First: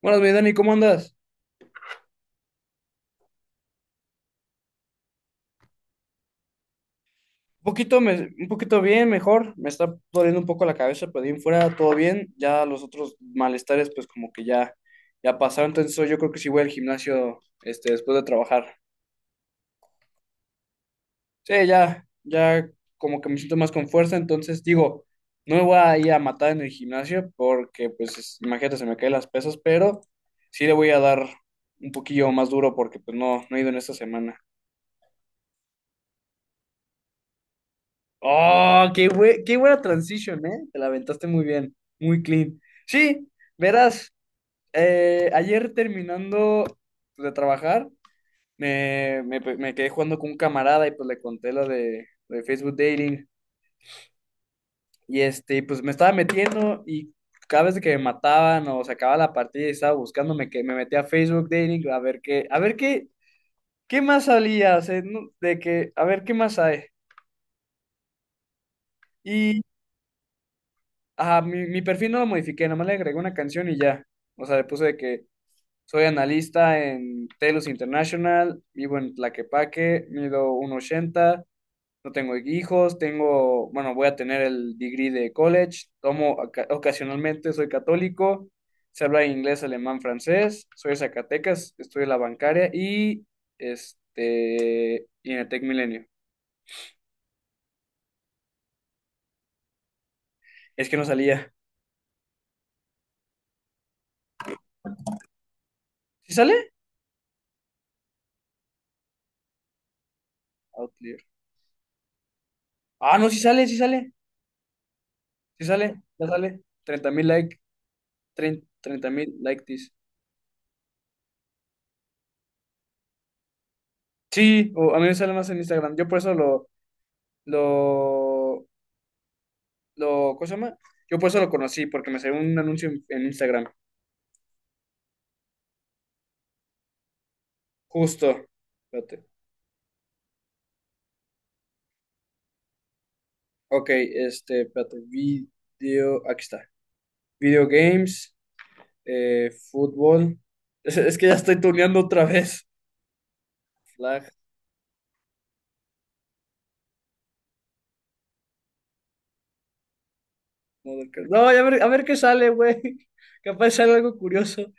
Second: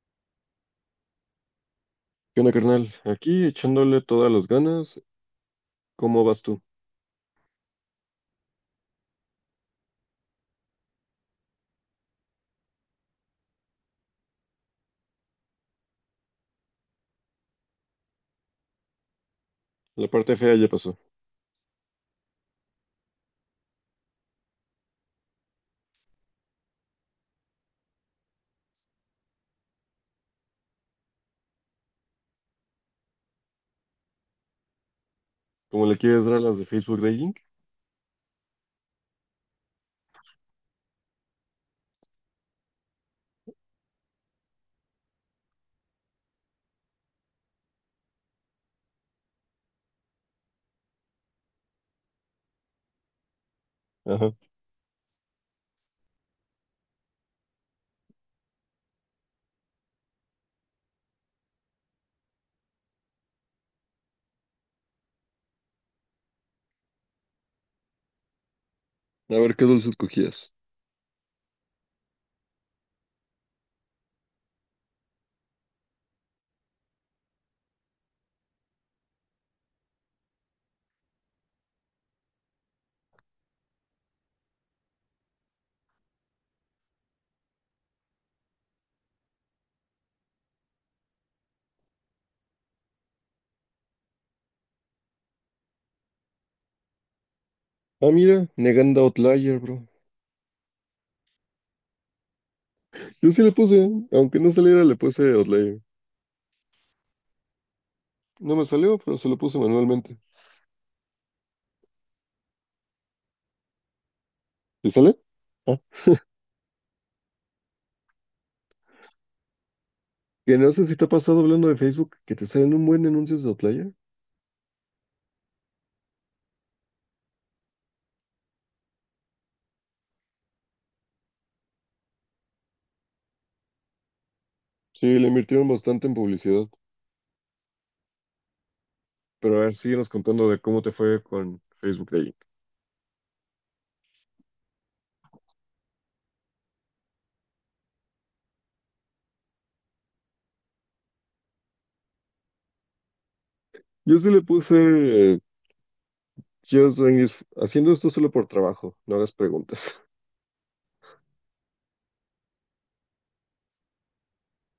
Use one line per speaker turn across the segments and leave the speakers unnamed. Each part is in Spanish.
Buenas, mi Dani, ¿cómo andas?
¿Qué onda, carnal? Aquí echándole todas las ganas. ¿Cómo vas tú?
Un poquito, un poquito bien, mejor. Me está doliendo un poco la cabeza, pero de ahí en fuera todo bien. Ya los otros malestares, pues como que ya pasaron. Entonces yo creo que sí voy al gimnasio, este, después de trabajar.
La parte fea ya pasó.
Sí, ya como que me siento más con fuerza. Entonces digo, no me voy a ir a matar en el gimnasio porque, pues, imagínate, se me caen las pesas, pero sí le voy a dar un poquillo más duro porque, pues, no he ido en esta semana.
¿Cómo le quieres dar a las de Facebook Dating?
Oh, qué buena transition, ¿eh? Te la aventaste muy bien, muy clean. Sí, verás, ayer terminando de trabajar, pues, me quedé jugando con un camarada y pues le conté lo de Facebook Dating.
Ajá.
Y este, pues me estaba metiendo y cada vez que me mataban o se acababa la partida y estaba buscándome, que me metía a Facebook Dating a ver qué, qué más salía, o sea, de que, a ver qué más hay.
A ver qué dulce escogías.
Ajá, mi perfil no lo modifiqué, nomás le agregué una canción y ya. O sea, le puse de que soy analista en Telus International, vivo en Tlaquepaque, mido 1.80. No tengo hijos, tengo, bueno, voy a tener el degree de college, tomo ocasionalmente, soy católico, se habla inglés, alemán, francés, soy de Zacatecas, estoy en la bancaria y este, y en el Tech Milenio.
Ah, mira, negando Outlier, bro.
Es que no salía.
Yo sí le puse, aunque no saliera, le puse Outlier.
¿Sí sale?
No me salió, pero se lo puse manualmente.
Outlier. Ah, no, sí sale, sí sale.
¿Y sale?
Si
Ah.
sale, ya sale. 30,000 like, 30,000 like this.
Que no sé si te ha pasado hablando de Facebook que te salen un buen anuncios de Outlier.
Sí, o a mí me sale más en Instagram. Yo por eso lo, ¿cómo se llama? Yo por eso lo conocí, porque me salió un anuncio en Instagram.
Sí, le invirtieron bastante en publicidad.
Justo. Espérate.
Pero a ver, síguenos contando de cómo te fue con Facebook Dating.
Ok, este, espérate. Video, aquí está. Video games, fútbol. Es que ya estoy tuneando otra vez.
Yo
Flag.
sí le puse Just Dwayne is- haciendo esto solo por trabajo, no hagas preguntas.
No, a ver, qué sale, güey. Capaz sale algo curioso.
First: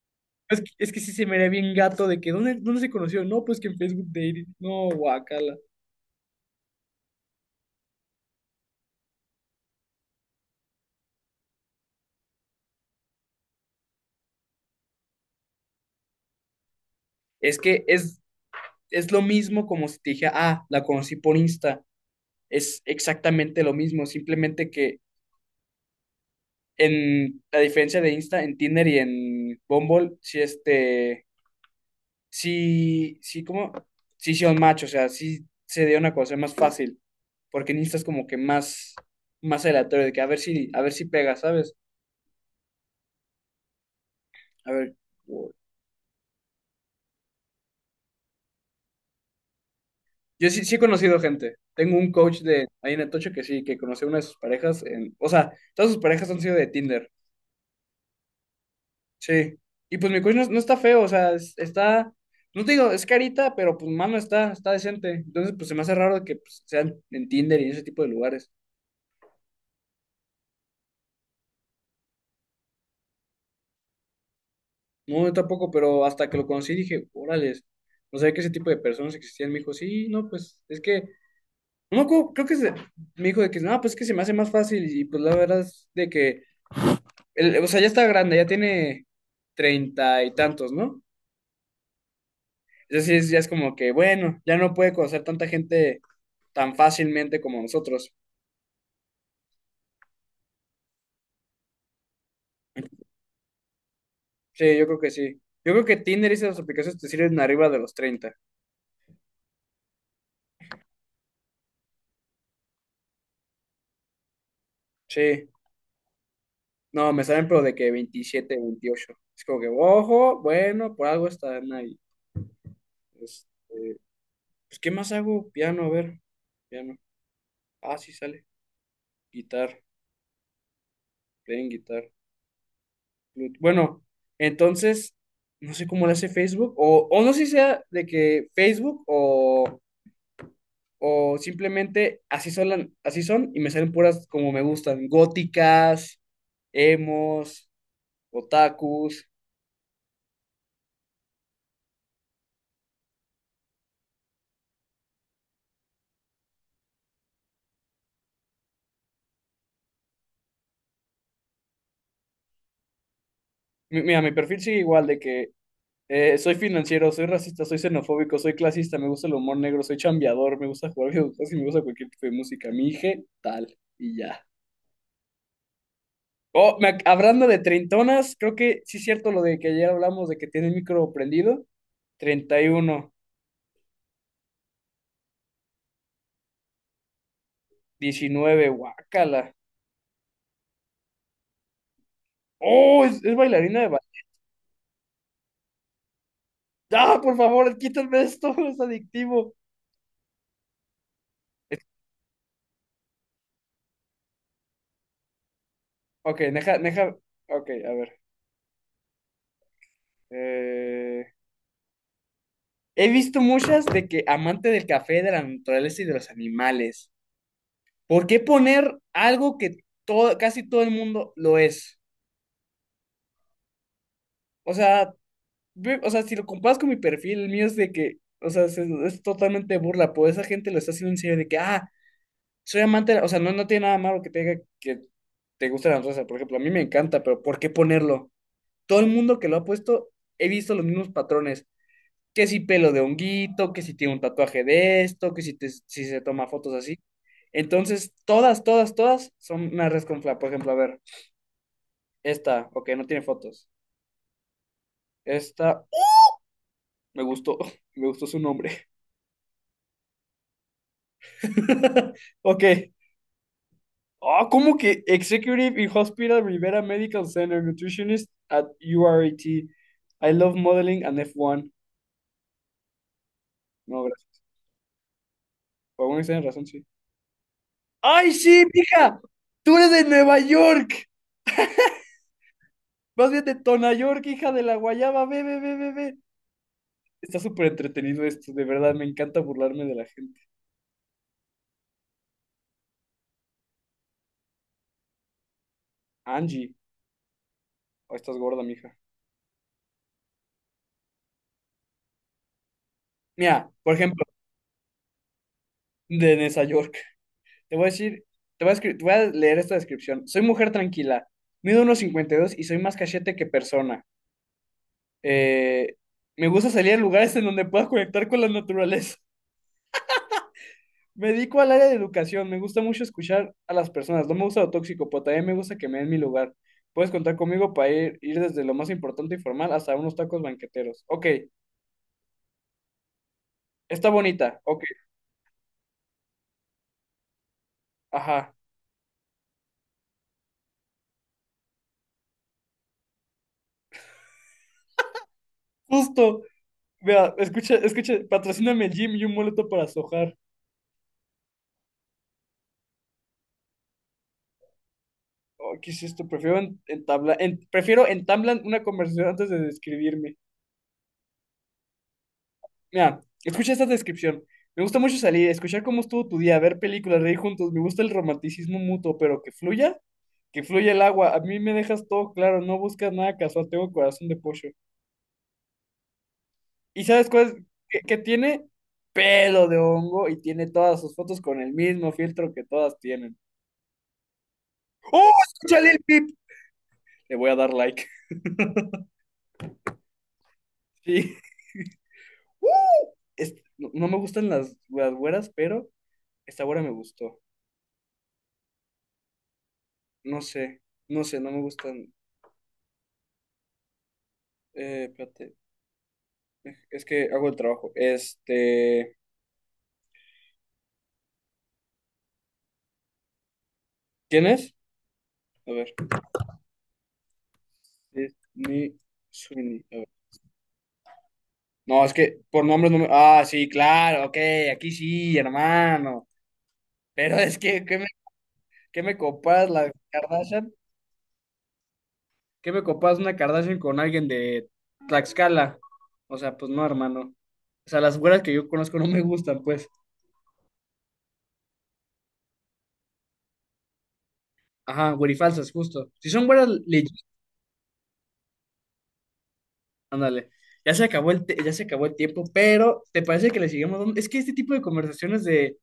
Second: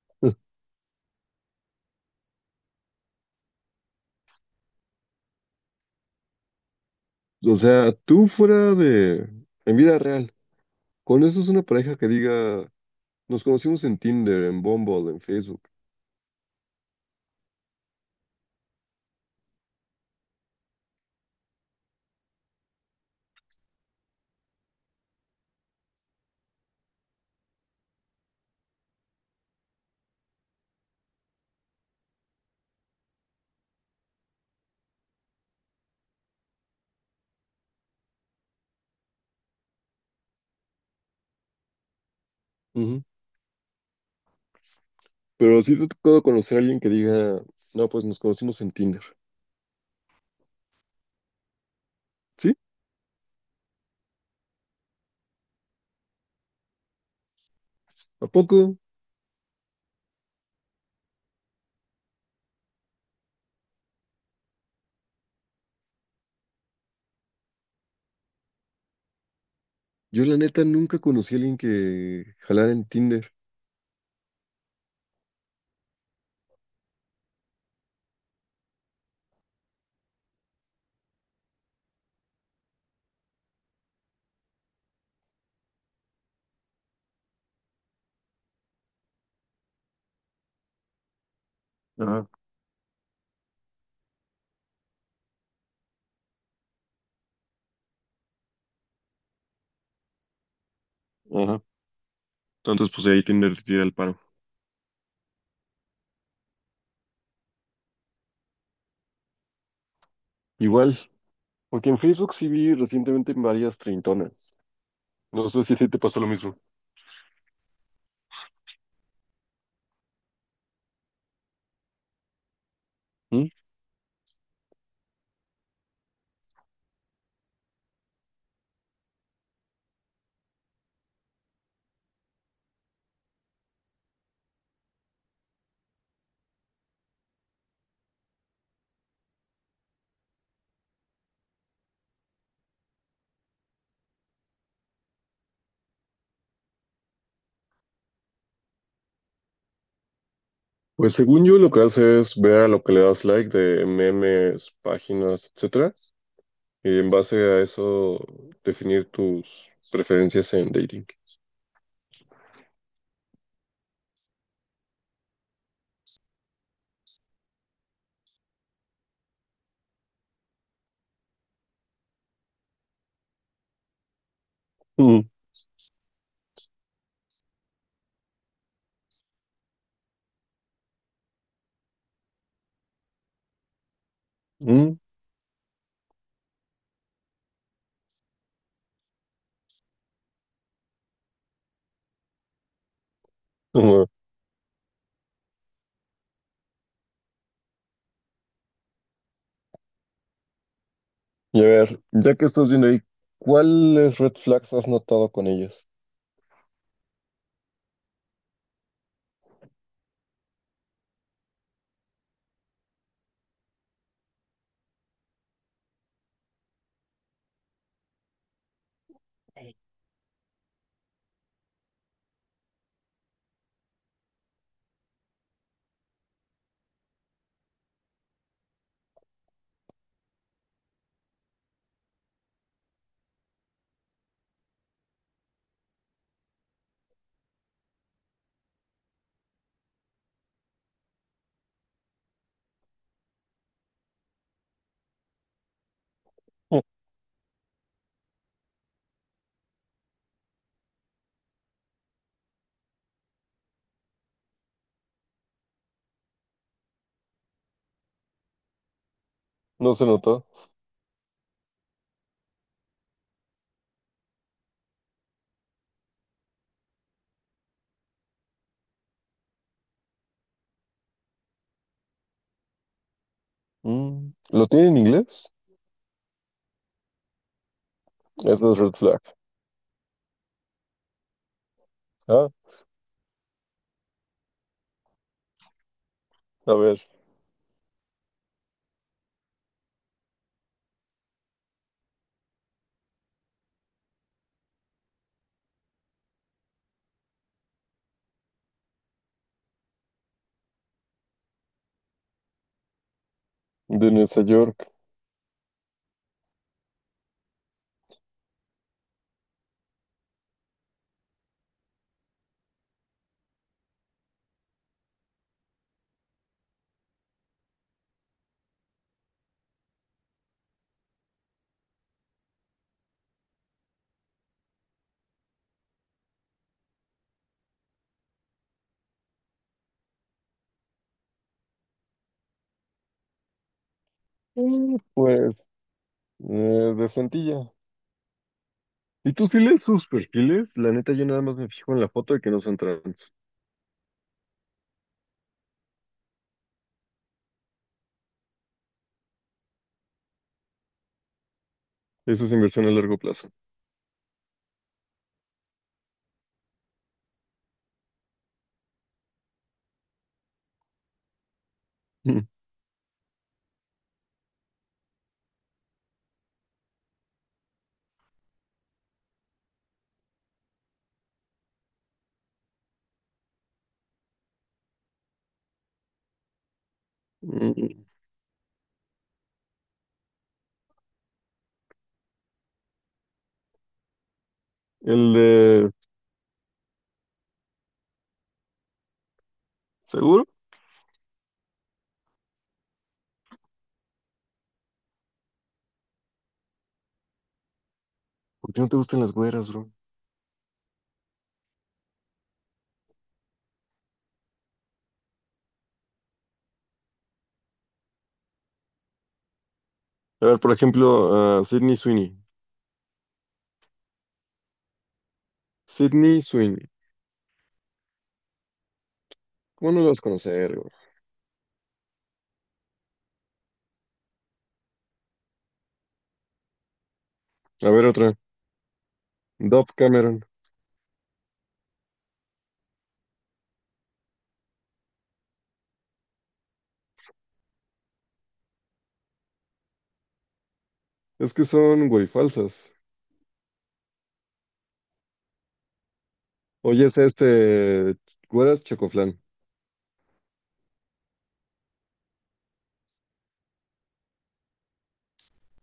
Es que sí se me ve bien gato de que, dónde se conoció? No, pues que en Facebook Dating. No, guacala.
O sea, tú fuera de, en vida real, con eso es una pareja que diga, nos conocimos en Tinder, en Bumble, en Facebook.
Es que es, es lo mismo como si te dije, ah, la conocí por Insta. Es exactamente lo mismo, simplemente que en la diferencia de Insta, en Tinder y en Bumble, sí, este, sí, sí, como, sí, sí, un match, o sea, sí se dio una cosa, es más fácil, porque en Insta es como que más aleatorio, de que a ver si pega, ¿sabes?
Ujú.
A ver,
Pero sí te ha tocado conocer a alguien que diga, no, pues nos conocimos en Tinder.
yo sí, sí he conocido gente. Tengo un coach
¿Sí?
de ahí en Atocha que sí, que conoció una de sus parejas. O sea, todas sus parejas han sido de Tinder.
¿A poco?
Sí. Y pues mi coach no está feo, o sea, está. No te digo, es carita, pero pues mano está, está decente. Entonces, pues se me hace raro que pues, sean en Tinder y en ese tipo de lugares.
Yo la neta nunca conocí a alguien que jalara en Tinder.
No, yo tampoco, pero hasta que lo conocí dije, órales, no sabía que ese tipo de personas existían. Me dijo, sí, no, pues es que. No, me acuerdo, creo que me dijo de que no, pues es que se me hace más fácil. Y pues la verdad es de que o sea, ya está grande, ya tiene treinta y tantos, ¿no?
Ajá,
Es decir, ya es como que, bueno, ya no puede conocer tanta gente tan fácilmente como nosotros.
ajá. Entonces, pues ahí Tinder te tira el paro.
Sí, yo creo que sí. Yo creo que Tinder y esas aplicaciones te sirven arriba de los 30.
Igual, porque en Facebook sí vi recientemente varias treintonas.
Sí.
No sé si a ti te pasó lo mismo.
No, me salen pero de que 27, 28. Es como que, ojo, bueno, por algo están ahí. Este, pues, ¿qué más hago? Piano, a ver. Piano. Ah, sí sale. Guitar, playing guitar. Bueno, entonces, no sé cómo lo hace Facebook, o no sé si sea de que Facebook o simplemente así son, así son y me salen puras como me gustan, góticas, emos, otakus.
Pues según yo lo que hace es ver a lo que le das like de memes, páginas, etcétera, y en base a eso definir tus preferencias en dating.
Mira, mi perfil sigue igual de que soy financiero, soy racista, soy xenofóbico, soy clasista, me gusta el humor negro, soy chambeador, me gusta jugar videojuegos y me gusta cualquier tipo de música. Mi hija, tal, y ya.
Mm,
Oh, hablando de treintonas, creo que sí es cierto lo de que ayer hablamos de que tiene el micro prendido. treinta y uno
mm,
diecinueve guácala. Oh, es bailarina de
ujú.
¡ah, por favor, quítame esto! Es adictivo.
Y a
Es-
ver, ya que estás viendo ahí, ¿cuáles red flags has notado con ellas?
ok, deja, deja. Ok, a ver. Eh, he visto muchas de que amante del café, de la naturaleza y de los animales. ¿Por qué poner algo que casi todo el mundo lo es? O sea, ve, o sea, si lo comparas con mi perfil, el mío es de que, o sea, es totalmente burla, pues esa gente lo está haciendo en serio de que, ah, soy amante, o sea, no tiene nada malo que te diga que te gusta la rosa, por ejemplo, a mí me encanta, pero ¿por qué ponerlo? Todo el mundo que lo ha puesto, he visto los mismos patrones, que si pelo de honguito, que si tiene un tatuaje de esto, que si, te- si se toma fotos
Mm.
así. Entonces, todas, todas, todas son una res con fla. Por ejemplo, a ver, esta, ok, no tiene fotos. Esta, me gustó, me gustó su nombre.
No se notó.
Ok. Ah, ¿cómo que Executive in Hospital Rivera Medical Center Nutritionist at URAT? I love modeling and F1. No,
Mm,
gracias.
¿lo tiene en inglés?
Por alguna extraña razón, sí. ¡Ay, sí,
Eso es red
hija!
flag.
¡Tú eres de Nueva York!
Ah,
Más bien de Tona York, hija de la guayaba. Ve, ve, ve, ve, ve.
a ver,
Está súper entretenido esto, de verdad. Me encanta burlarme de la gente. Angie. Oh, estás gorda, mija. Mira, por
de
ejemplo,
Nueva York.
de Nueva York. Te voy a decir, te voy a leer esta descripción. Soy mujer tranquila, mido unos dos y soy más cachete que persona. Eh, me gusta salir a lugares en donde pueda conectar con la naturaleza. Me dedico al área de educación, me gusta mucho escuchar a las personas. No me gusta lo tóxico, pero también me gusta que me den mi lugar. Puedes contar conmigo para ir desde lo más importante y formal hasta unos tacos banqueteros. Ok, está bonita. Ok,
Mm. Pues, eh, de Santilla.
ajá.
¿Y tú sí lees sus perfiles? La neta, yo nada más me fijo en la foto de que no son trans.
Justo. Vea, escucha, escucha, patrocíname el gym y un boleto para sojar.
Eso es inversión a largo plazo.
Oh, ¿qué es esto? Prefiero en- entablar, en- prefiero entablan una conversación antes de describirme. Mira, escucha esta descripción. Me gusta mucho salir, escuchar cómo estuvo tu día, ver películas, reír juntos. Me gusta el romanticismo mutuo, pero que fluya el agua. A mí me dejas todo claro, no buscas nada casual, tengo corazón de pollo. ¿Y sabes cuál es? Que,
Mm.
que tiene pelo de hongo y tiene todas sus fotos con el mismo filtro que todas tienen. ¡Oh,
El de
escúchale el pip! Le voy a dar like.
seguro,
Sí. No, no me gustan las güeras, pero esta hora me gustó.
¿por qué no te gustan las güeras, bro?
No sé, no sé, no me gustan. Espérate, es que hago el trabajo. Este,
A ver, por ejemplo, a Sydney Sweeney.
¿quién es? A ver,
Sydney Sweeney.
es mi Suni.
¿Cómo
A
no
ver.
las vas a conocer, bro?
No, es que por nombres no me. Ah, sí, claro, ok, aquí sí, hermano. Pero es que,
A ver, otra.
qué me copas la
Dove Cameron.
Kardashian? ¿Qué me copas una Kardashian con alguien de Tlaxcala? O sea, pues no, hermano. O sea, las güeras que yo conozco no me gustan, pues.
Es que son güey falsas.
Ajá, güerifalsas, justo. Si son güeras.
Oye, es este. Güeras Chocoflan.
Ándale. Ya se acabó el tiempo, pero ¿te parece que le sigamos dando? Es que este tipo de conversaciones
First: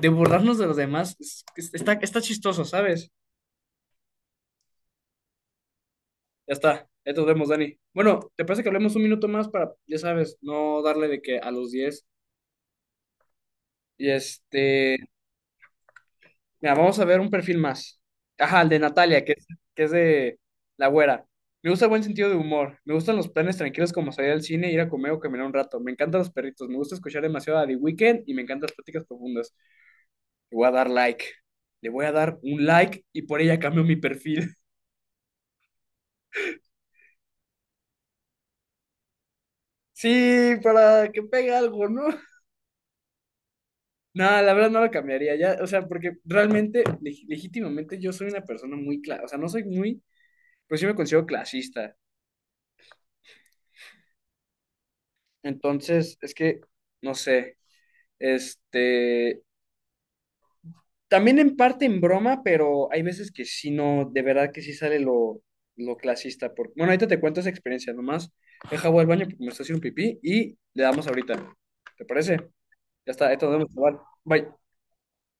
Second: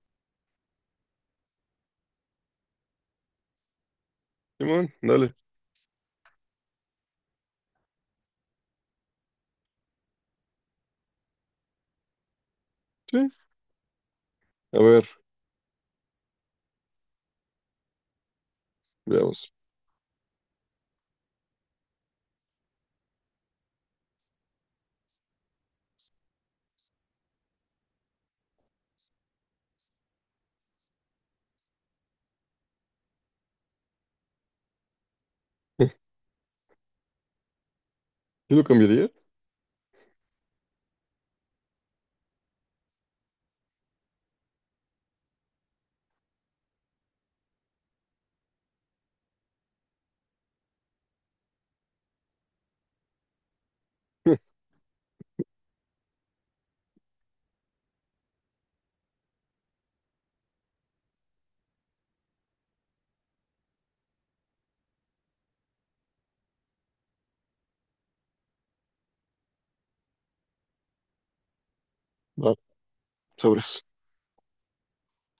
de burlarnos de los demás está, está chistoso, ¿sabes?
Simón, dale.
Ya está, ya nos vemos, Dani. Bueno, ¿te parece que hablemos un minuto más para, ya sabes, no darle de que a los 10?
Sí.
Y
A
este,
ver,
mira, vamos a ver un perfil más. Ajá, el de Natalia,
veamos.
que es de la güera. Me gusta el buen sentido de humor. Me gustan los planes tranquilos como salir al cine, ir a comer o caminar un rato. Me encantan los perritos. Me gusta escuchar demasiado a The Weeknd y me encantan las pláticas profundas. Le voy a dar like. Le voy a dar un like y por ella cambio mi perfil.
¿Sí lo cambiaría?
Sí, para que pegue algo, ¿no? Nada, la verdad no lo cambiaría ya, o sea, porque realmente, legítimamente yo soy una persona muy clara, o sea, no soy muy, pues yo me considero clasista. Entonces, es que, no sé, este, también en parte en broma, pero hay veces que sí, no, de verdad que sí sale lo clasista. Porque, bueno, ahorita te cuento esa experiencia, nomás deja voy al baño porque me está haciendo pipí y le damos ahorita. ¿Te parece?
Va,
Ya está, esto nos
sobres.
vemos, chaval. Bye.